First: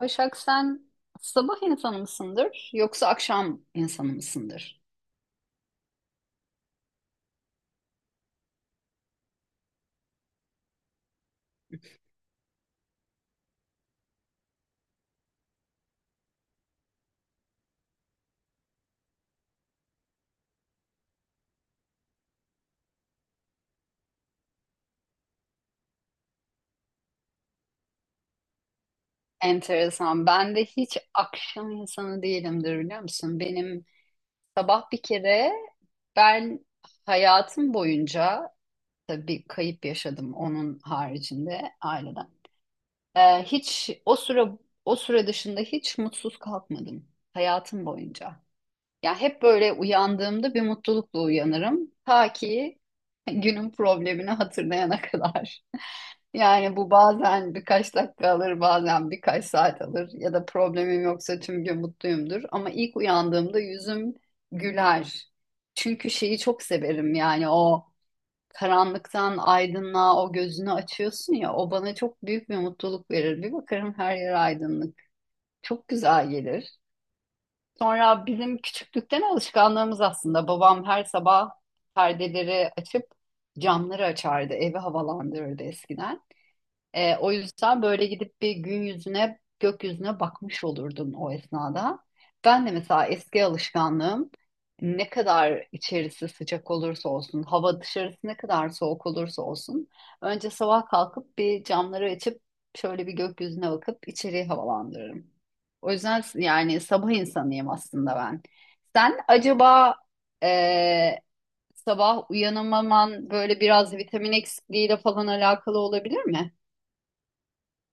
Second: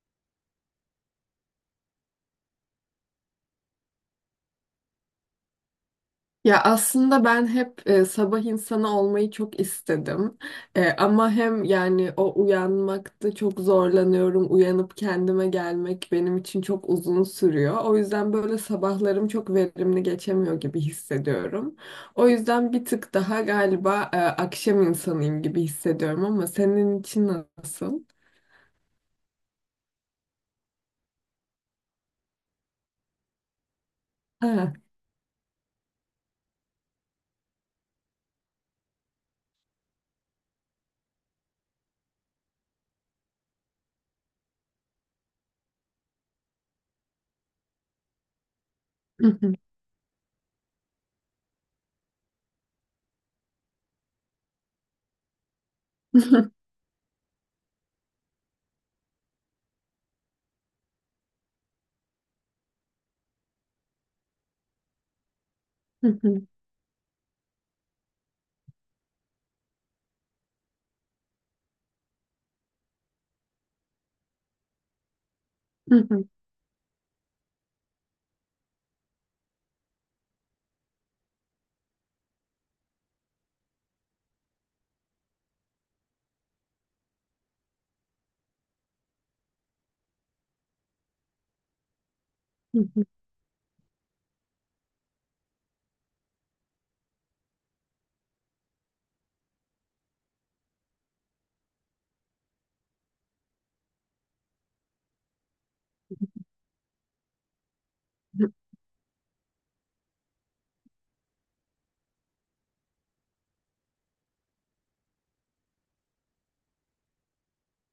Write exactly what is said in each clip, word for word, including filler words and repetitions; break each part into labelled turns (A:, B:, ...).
A: Başak sen sabah insanı mısındır yoksa akşam insanı mısındır?
B: Ya aslında ben hep e, sabah insanı olmayı çok istedim. E, ama hem yani o uyanmakta çok zorlanıyorum. Uyanıp kendime gelmek benim için çok uzun sürüyor. O yüzden böyle sabahlarım çok verimli geçemiyor gibi hissediyorum. O yüzden bir tık daha galiba e, akşam insanıyım gibi hissediyorum ama senin için nasıl?
A: Enteresan. Ben de hiç akşam insanı değilimdir biliyor musun? Benim
B: Ha.
A: sabah bir kere ben hayatım boyunca tabii kayıp yaşadım onun haricinde aileden. Ee, hiç o süre o süre dışında hiç mutsuz kalkmadım hayatım boyunca. Ya hep böyle uyandığımda bir mutlulukla uyanırım. Ta ki günün problemini hatırlayana kadar. Yani bu bazen birkaç dakika alır, bazen birkaç saat alır. Ya da problemim yoksa tüm gün mutluyumdur. Ama ilk uyandığımda yüzüm güler. Çünkü şeyi çok severim yani o karanlıktan aydınlığa o gözünü açıyorsun ya, o bana çok büyük bir mutluluk verir. Bir bakarım her yer aydınlık. Çok güzel gelir. Sonra bizim küçüklükten alışkanlığımız aslında. Babam her sabah perdeleri açıp camları açardı, evi havalandırırdı eskiden. Ee, o yüzden böyle gidip bir gün yüzüne, gökyüzüne bakmış olurdun o esnada. Ben de mesela eski alışkanlığım, ne kadar içerisi sıcak olursa olsun, hava dışarısı ne kadar soğuk olursa olsun, önce sabah kalkıp bir camları açıp şöyle bir gökyüzüne bakıp içeriği havalandırırım. O yüzden s- yani sabah insanıyım aslında ben. Sen acaba e, sabah uyanamaman böyle biraz vitamin eksikliğiyle falan alakalı olabilir mi?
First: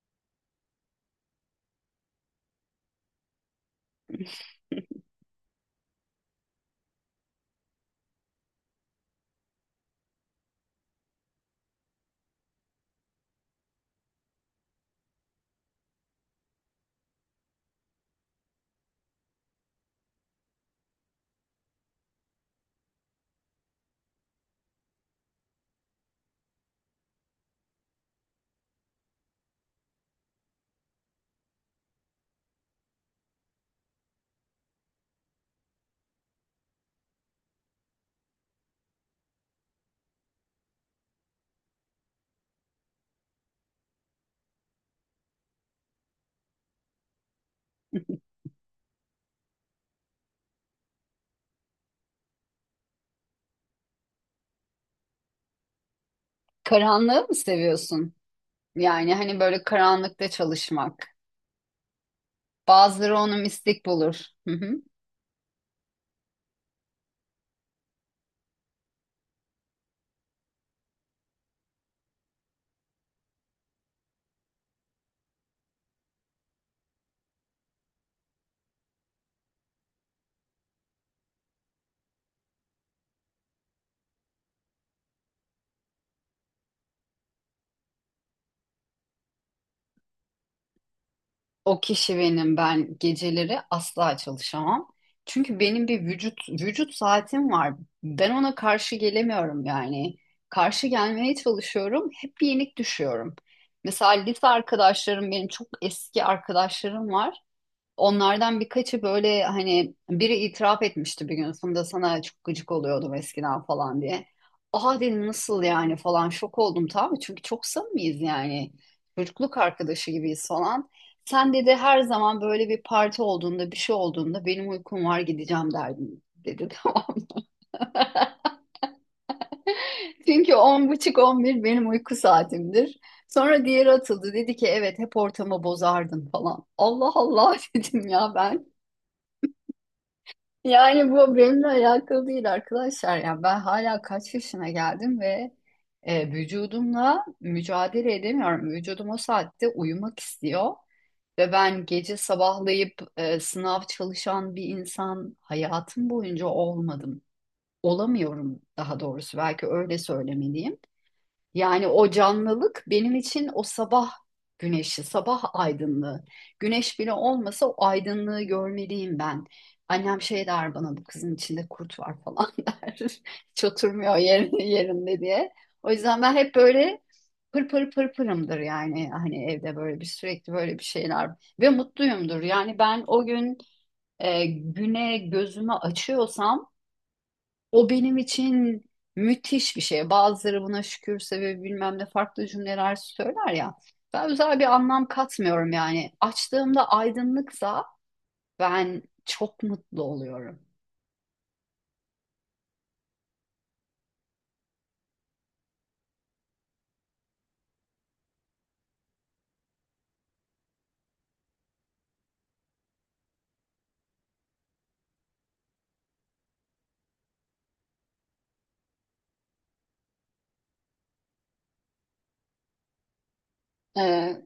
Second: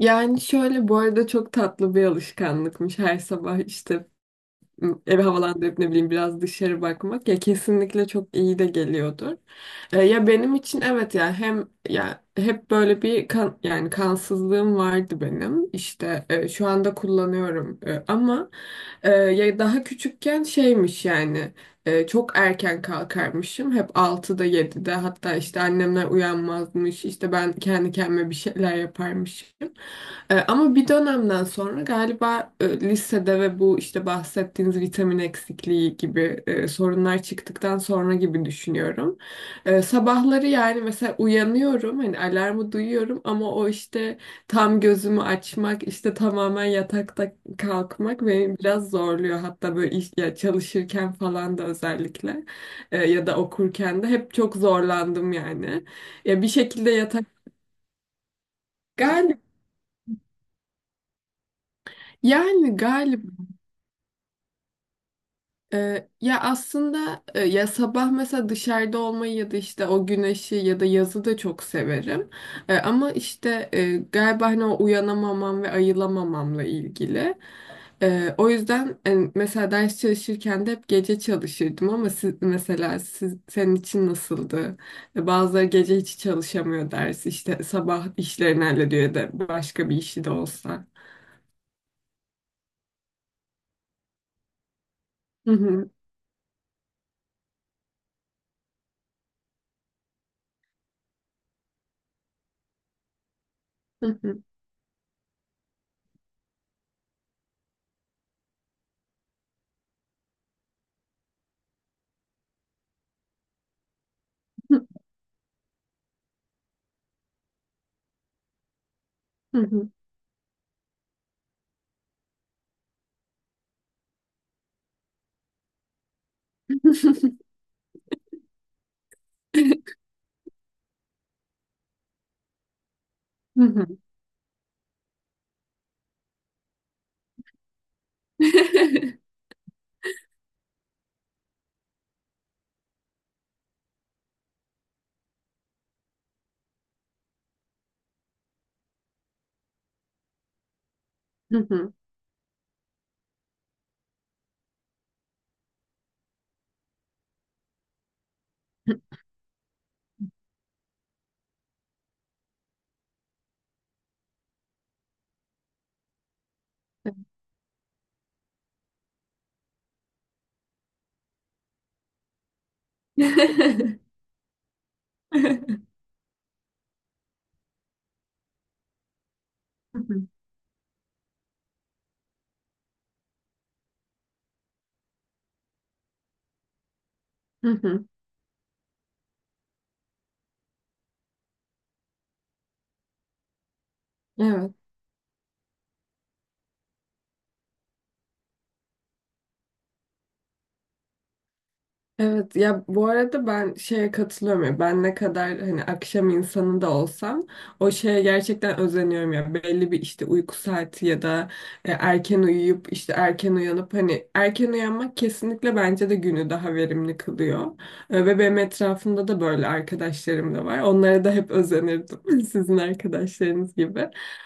B: Yani şöyle, bu arada çok tatlı bir alışkanlıkmış, her sabah işte evi havalandırıp ne bileyim biraz dışarı bakmak. Ya kesinlikle çok iyi de geliyordur. E, ya benim için evet, ya hem ya hep böyle bir kan, yani kansızlığım vardı benim. İşte e, şu anda kullanıyorum. E, ama e, ya daha küçükken şeymiş yani, e, çok erken kalkarmışım. Hep altıda yedide, hatta işte annemler uyanmazmış. İşte ben kendi kendime bir şeyler yaparmışım. E, ama bir dönemden sonra galiba e, lisede ve bu işte bahsettiğiniz vitamin eksikliği gibi e, sorunlar çıktıktan sonra gibi düşünüyorum. E, sabahları yani mesela uyanıyorum, hani alarmı duyuyorum ama o işte tam gözümü açmak, işte tamamen yatakta kalkmak beni biraz zorluyor. Hatta böyle iş, ya çalışırken falan da özellikle e, ya da okurken de hep çok zorlandım yani. Ya bir şekilde yatak
A: Karanlığı mı seviyorsun? Yani hani
B: galiba
A: böyle karanlıkta çalışmak.
B: yani
A: Bazıları
B: galiba
A: onu mistik bulur. Hı hı.
B: Ee, ya aslında e, ya sabah mesela dışarıda olmayı ya da işte o güneşi ya da yazı da çok severim. E, ama işte e, galiba hani o uyanamamam ve ayılamamamla ilgili. E, o yüzden e, mesela ders çalışırken de hep gece çalışırdım ama siz, mesela siz, senin için nasıldı? E, bazıları gece hiç çalışamıyor, ders işte sabah işlerini hallediyor, ya da başka bir işi de olsa.
A: O kişi benim. Ben geceleri asla çalışamam.
B: Hı
A: Çünkü benim
B: hı.
A: bir vücut vücut saatim var. Ben ona karşı gelemiyorum yani. Karşı gelmeye çalışıyorum. Hep yenik düşüyorum. Mesela
B: Hı hı.
A: lise arkadaşlarım, benim çok eski arkadaşlarım var. Onlardan birkaçı böyle hani biri itiraf etmişti bir gün, "Funda sana çok gıcık oluyordum eskiden" falan diye. Aa dedim, nasıl yani falan, şok oldum tabii çünkü çok samimiyiz yani. Çocukluk
B: Hı hı.
A: arkadaşı gibiyiz falan. Sen dedi, her zaman böyle bir parti olduğunda bir şey olduğunda, "benim uykum var, gideceğim" derdin dedi. Tamam. Çünkü on buçuk on bir benim uyku saatimdir.
B: Hı
A: Sonra
B: hı.
A: diğeri atıldı, dedi ki evet hep ortamı bozardın falan. Allah Allah, dedim ya ben. Yani bu benimle alakalı değil arkadaşlar. Yani ben hala kaç yaşına geldim ve e, vücudumla mücadele edemiyorum. Vücudum o saatte uyumak istiyor ve
B: Hı
A: ben
B: hı.
A: gece sabahlayıp e, sınav çalışan bir insan hayatım boyunca olmadım. Olamıyorum daha doğrusu, belki öyle söylemeliyim. Yani o canlılık benim için o sabah güneşi, sabah aydınlığı. Güneş bile olmasa o aydınlığı görmeliyim ben. Annem şey der bana, "bu kızın içinde kurt var" falan der. Hiç oturmuyor yerinde, yerinde diye. O yüzden ben hep böyle pır pır pır pırımdır yani. Hani evde
B: Hı
A: böyle bir
B: hı.
A: sürekli böyle bir şeyler ve mutluyumdur. Yani ben o gün e, güne gözümü açıyorsam,
B: Hı
A: o
B: hı.
A: benim için müthiş bir şey. Bazıları buna şükürse ve bilmem ne farklı cümleler söyler ya. Ben özel bir
B: Evet.
A: anlam katmıyorum yani. Açtığımda aydınlıksa ben çok mutlu oluyorum.
B: Evet, ya bu arada ben şeye katılıyorum. Ya ben ne kadar hani akşam insanı da olsam o şeye gerçekten özeniyorum. Ya belli bir işte uyku saati ya da e, erken uyuyup işte erken uyanıp, hani erken uyanmak kesinlikle bence de günü daha verimli kılıyor. E, ve benim etrafımda da böyle arkadaşlarım da var, onlara da hep özenirdim sizin arkadaşlarınız gibi.
A: Ee,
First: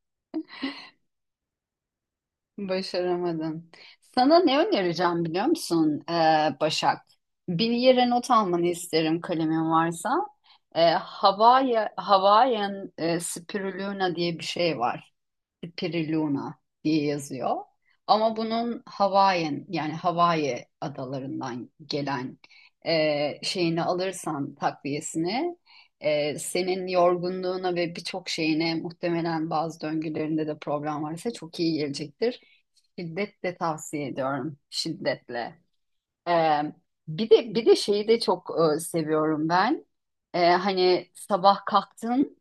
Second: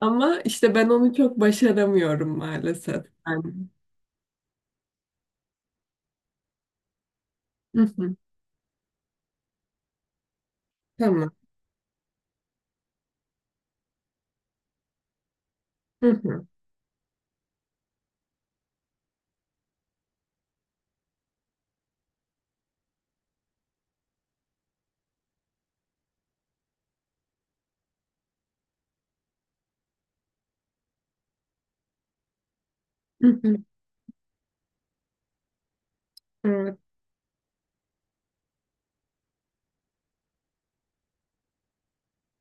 B: Ama işte ben onu çok başaramıyorum maalesef. Yani.
A: Başaramadım. Sana ne önereceğim biliyor musun ee, Başak? Bir
B: Hı
A: yere
B: hı.
A: not almanı isterim kalemin varsa. Ee,
B: Tamam.
A: Havaya, Hawaiian e, Spirulina diye bir şey var.
B: Hı hı.
A: Piriluna diye yazıyor. Ama bunun Hawaiian yani Hawaii adalarından gelen e, şeyini alırsan, takviyesini, e, senin yorgunluğuna ve birçok şeyine, muhtemelen bazı döngülerinde de problem varsa çok iyi gelecektir.
B: Hı
A: Şiddetle
B: hı.
A: tavsiye ediyorum. Şiddetle. E,
B: Evet.
A: bir de bir de şeyi de çok e, seviyorum ben. E, hani sabah kalktın,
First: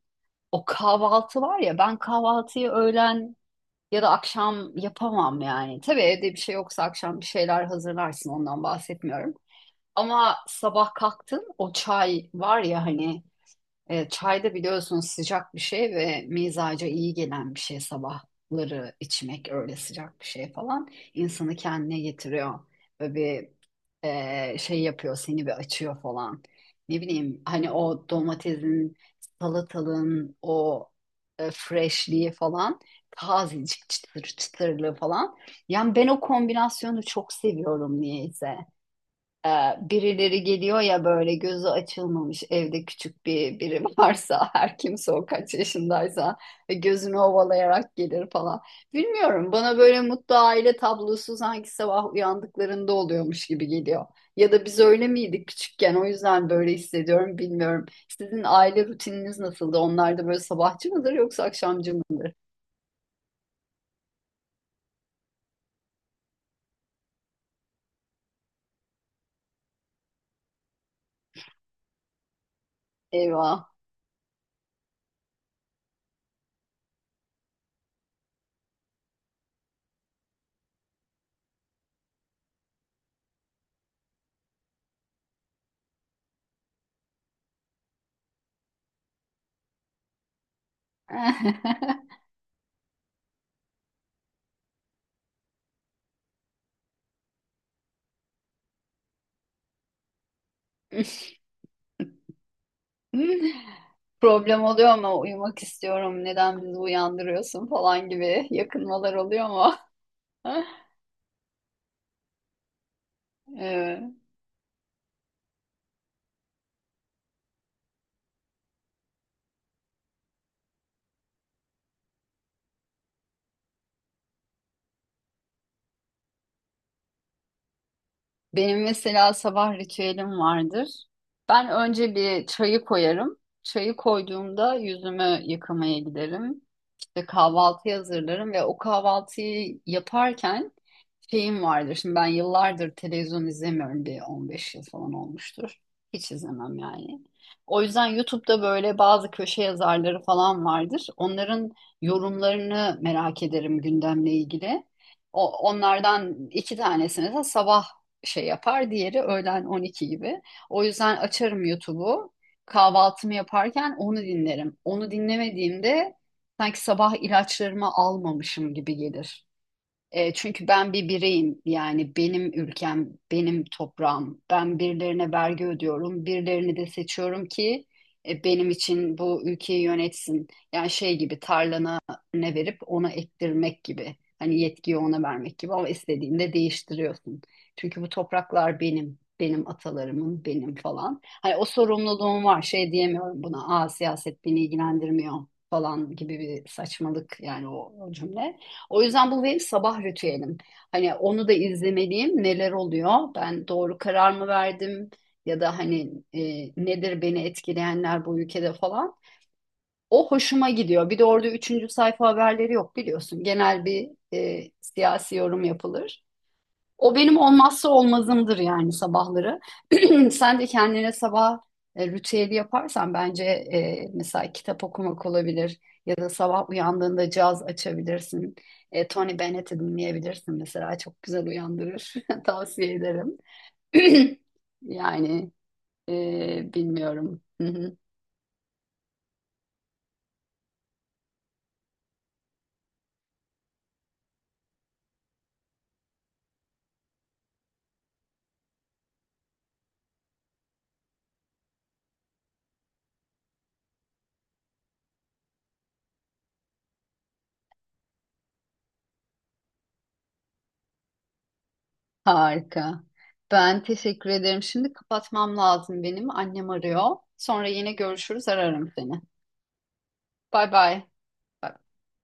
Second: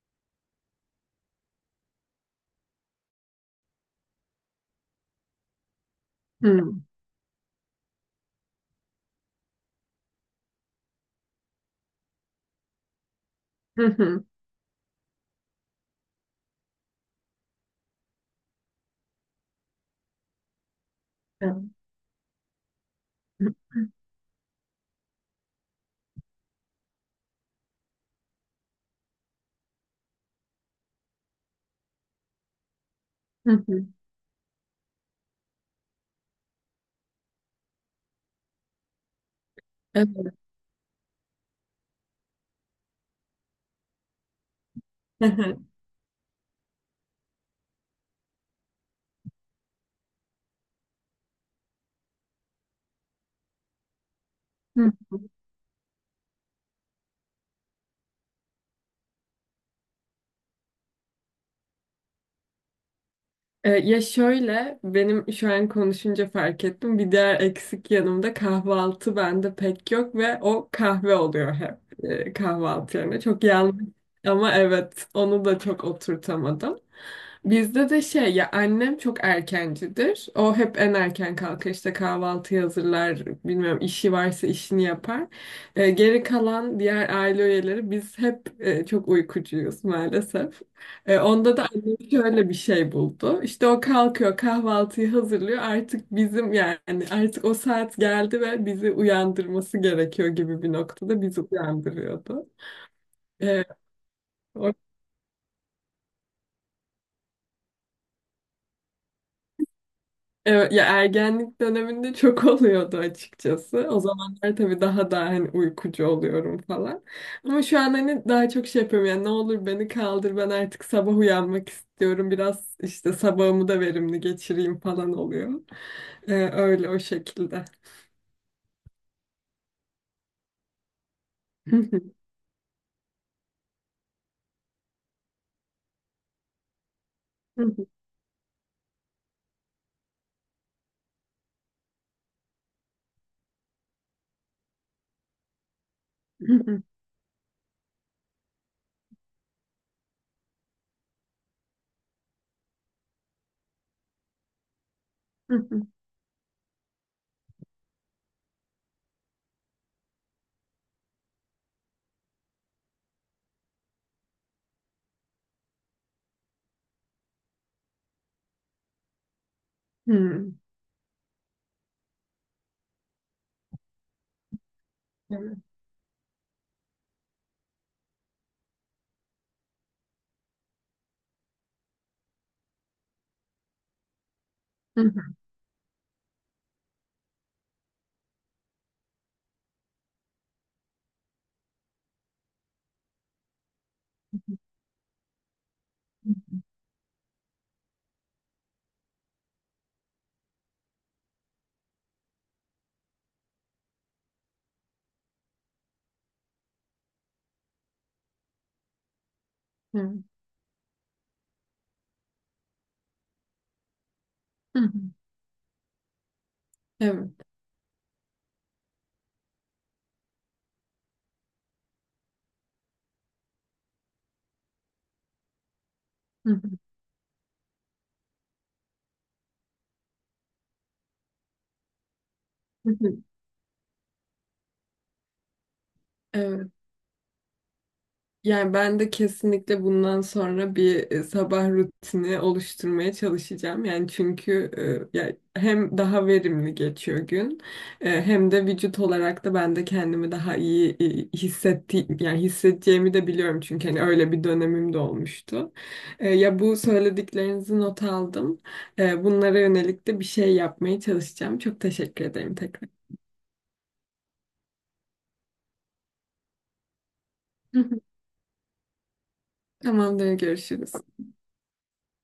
A: o kahvaltı var ya, ben kahvaltıyı öğlen ya da akşam yapamam yani. Tabii evde bir şey
B: Hı.
A: yoksa akşam bir şeyler hazırlarsın, ondan bahsetmiyorum. Ama sabah kalktın o çay var ya hani,
B: Hı
A: e,
B: hı.
A: çay da biliyorsunuz sıcak bir şey ve mizaca iyi gelen bir şey, sabahları içmek öyle sıcak bir şey falan,
B: Evet.
A: insanı kendine getiriyor. Böyle bir e, şey yapıyor, seni bir açıyor falan. Ne bileyim hani o domatesin, salatalığın o e, freshliği falan,
B: Hı hı.
A: tazecik çıtır çıtırlığı falan. Yani ben o kombinasyonu çok seviyorum niyeyse. Ee,
B: Evet.
A: Birileri geliyor ya, böyle gözü açılmamış, evde küçük bir biri varsa, her kimse o
B: Hı
A: kaç
B: hı.
A: yaşındaysa, ve gözünü ovalayarak gelir falan. Bilmiyorum, bana böyle mutlu aile tablosu sanki sabah uyandıklarında oluyormuş gibi geliyor. Ya da biz
B: Hı
A: öyle
B: hı.
A: miydik küçükken, o yüzden böyle hissediyorum bilmiyorum. Sizin aile rutininiz nasıldı? Onlar da böyle sabahçı mıdır yoksa akşamcı mı?
B: E, Ya şöyle, benim şu an konuşunca fark ettim. Bir diğer eksik yanımda kahvaltı bende pek yok ve o kahve oluyor hep e, kahvaltı yerine. Çok
A: Eyvah.
B: yanlış ama evet, onu da çok oturtamadım. Bizde de şey, ya annem çok erkencidir. O hep en erken kalkar, işte kahvaltı hazırlar, bilmiyorum işi varsa işini yapar. Ee, geri kalan diğer aile üyeleri biz hep e, çok uykucuyuz maalesef. Ee, onda da annem şöyle bir şey buldu. İşte o kalkıyor, kahvaltıyı hazırlıyor, artık bizim yani artık o saat geldi ve bizi uyandırması gerekiyor gibi bir noktada bizi uyandırıyordu. Ee,
A: Problem oluyor ama uyumak istiyorum. Neden bizi uyandırıyorsun falan gibi yakınmalar oluyor mu?
B: Evet, ya ergenlik döneminde çok oluyordu açıkçası. O
A: Evet.
B: zamanlar tabii daha da hani uykucu oluyorum falan. Ama şu an hani daha çok şey yapıyorum, yani ne olur beni kaldır, ben artık sabah uyanmak istiyorum. Biraz işte sabahımı da verimli geçireyim falan oluyor. Ee, öyle, o şekilde.
A: Benim mesela sabah ritüelim vardır. Ben önce bir çayı koyarım. Çayı koyduğumda yüzümü yıkamaya giderim. İşte kahvaltıyı hazırlarım ve o kahvaltıyı yaparken şeyim vardır. Şimdi ben yıllardır televizyon izlemiyorum. Bir on beş yıl falan olmuştur. Hiç izlemem yani. O yüzden YouTube'da böyle bazı köşe yazarları falan vardır. Onların yorumlarını merak ederim gündemle ilgili. O, onlardan iki tanesi mesela sabah şey yapar. Diğeri öğlen on iki gibi. O yüzden açarım YouTube'u. Kahvaltımı yaparken onu dinlerim. Onu dinlemediğimde sanki sabah ilaçlarımı almamışım gibi gelir. E,
B: Evet.
A: çünkü ben bir bireyim yani, benim ülkem, benim toprağım. Ben birilerine vergi ödüyorum, birilerini de seçiyorum ki e, benim için bu ülkeyi yönetsin. Yani şey gibi, tarlana ne verip ona ektirmek gibi. Hani yetkiyi ona vermek gibi ama istediğinde değiştiriyorsun. Çünkü bu topraklar benim, benim atalarımın, benim falan. Hani o sorumluluğum var, şey diyemiyorum buna. Aa, siyaset beni ilgilendirmiyor falan gibi bir saçmalık yani o o cümle. O yüzden bu benim sabah ritüelim. Hani onu da izlemeliyim. Neler oluyor? Ben doğru karar mı verdim? Ya da hani e, nedir beni etkileyenler bu ülkede falan.
B: Evet.
A: O hoşuma gidiyor. Bir de orada üçüncü sayfa haberleri yok biliyorsun. Genel bir e, siyasi yorum yapılır. O benim olmazsa olmazımdır yani sabahları. Sen de kendine sabah e, ritüeli yaparsan bence, e, mesela kitap okumak olabilir ya da sabah uyandığında caz açabilirsin. E, Tony Bennett'i dinleyebilirsin mesela, çok güzel uyandırır. Tavsiye ederim. Yani
B: Evet.
A: e, bilmiyorum. Hı hı.
B: Yani ben de kesinlikle bundan sonra bir e, sabah rutini oluşturmaya çalışacağım. Yani çünkü e, ya hem daha verimli geçiyor gün, e, hem de vücut olarak da ben de kendimi daha iyi e, hissetti yani hissedeceğimi de biliyorum, çünkü hani öyle bir dönemim de olmuştu. E, Ya bu söylediklerinizi not aldım. E, Bunlara yönelik de bir şey yapmaya çalışacağım. Çok teşekkür ederim tekrar.
A: Harika. Ben teşekkür ederim. Şimdi kapatmam lazım benim. Annem arıyor. Sonra yine görüşürüz, ararım seni.
B: Tamamdır,
A: Bay
B: görüşürüz.
A: bay.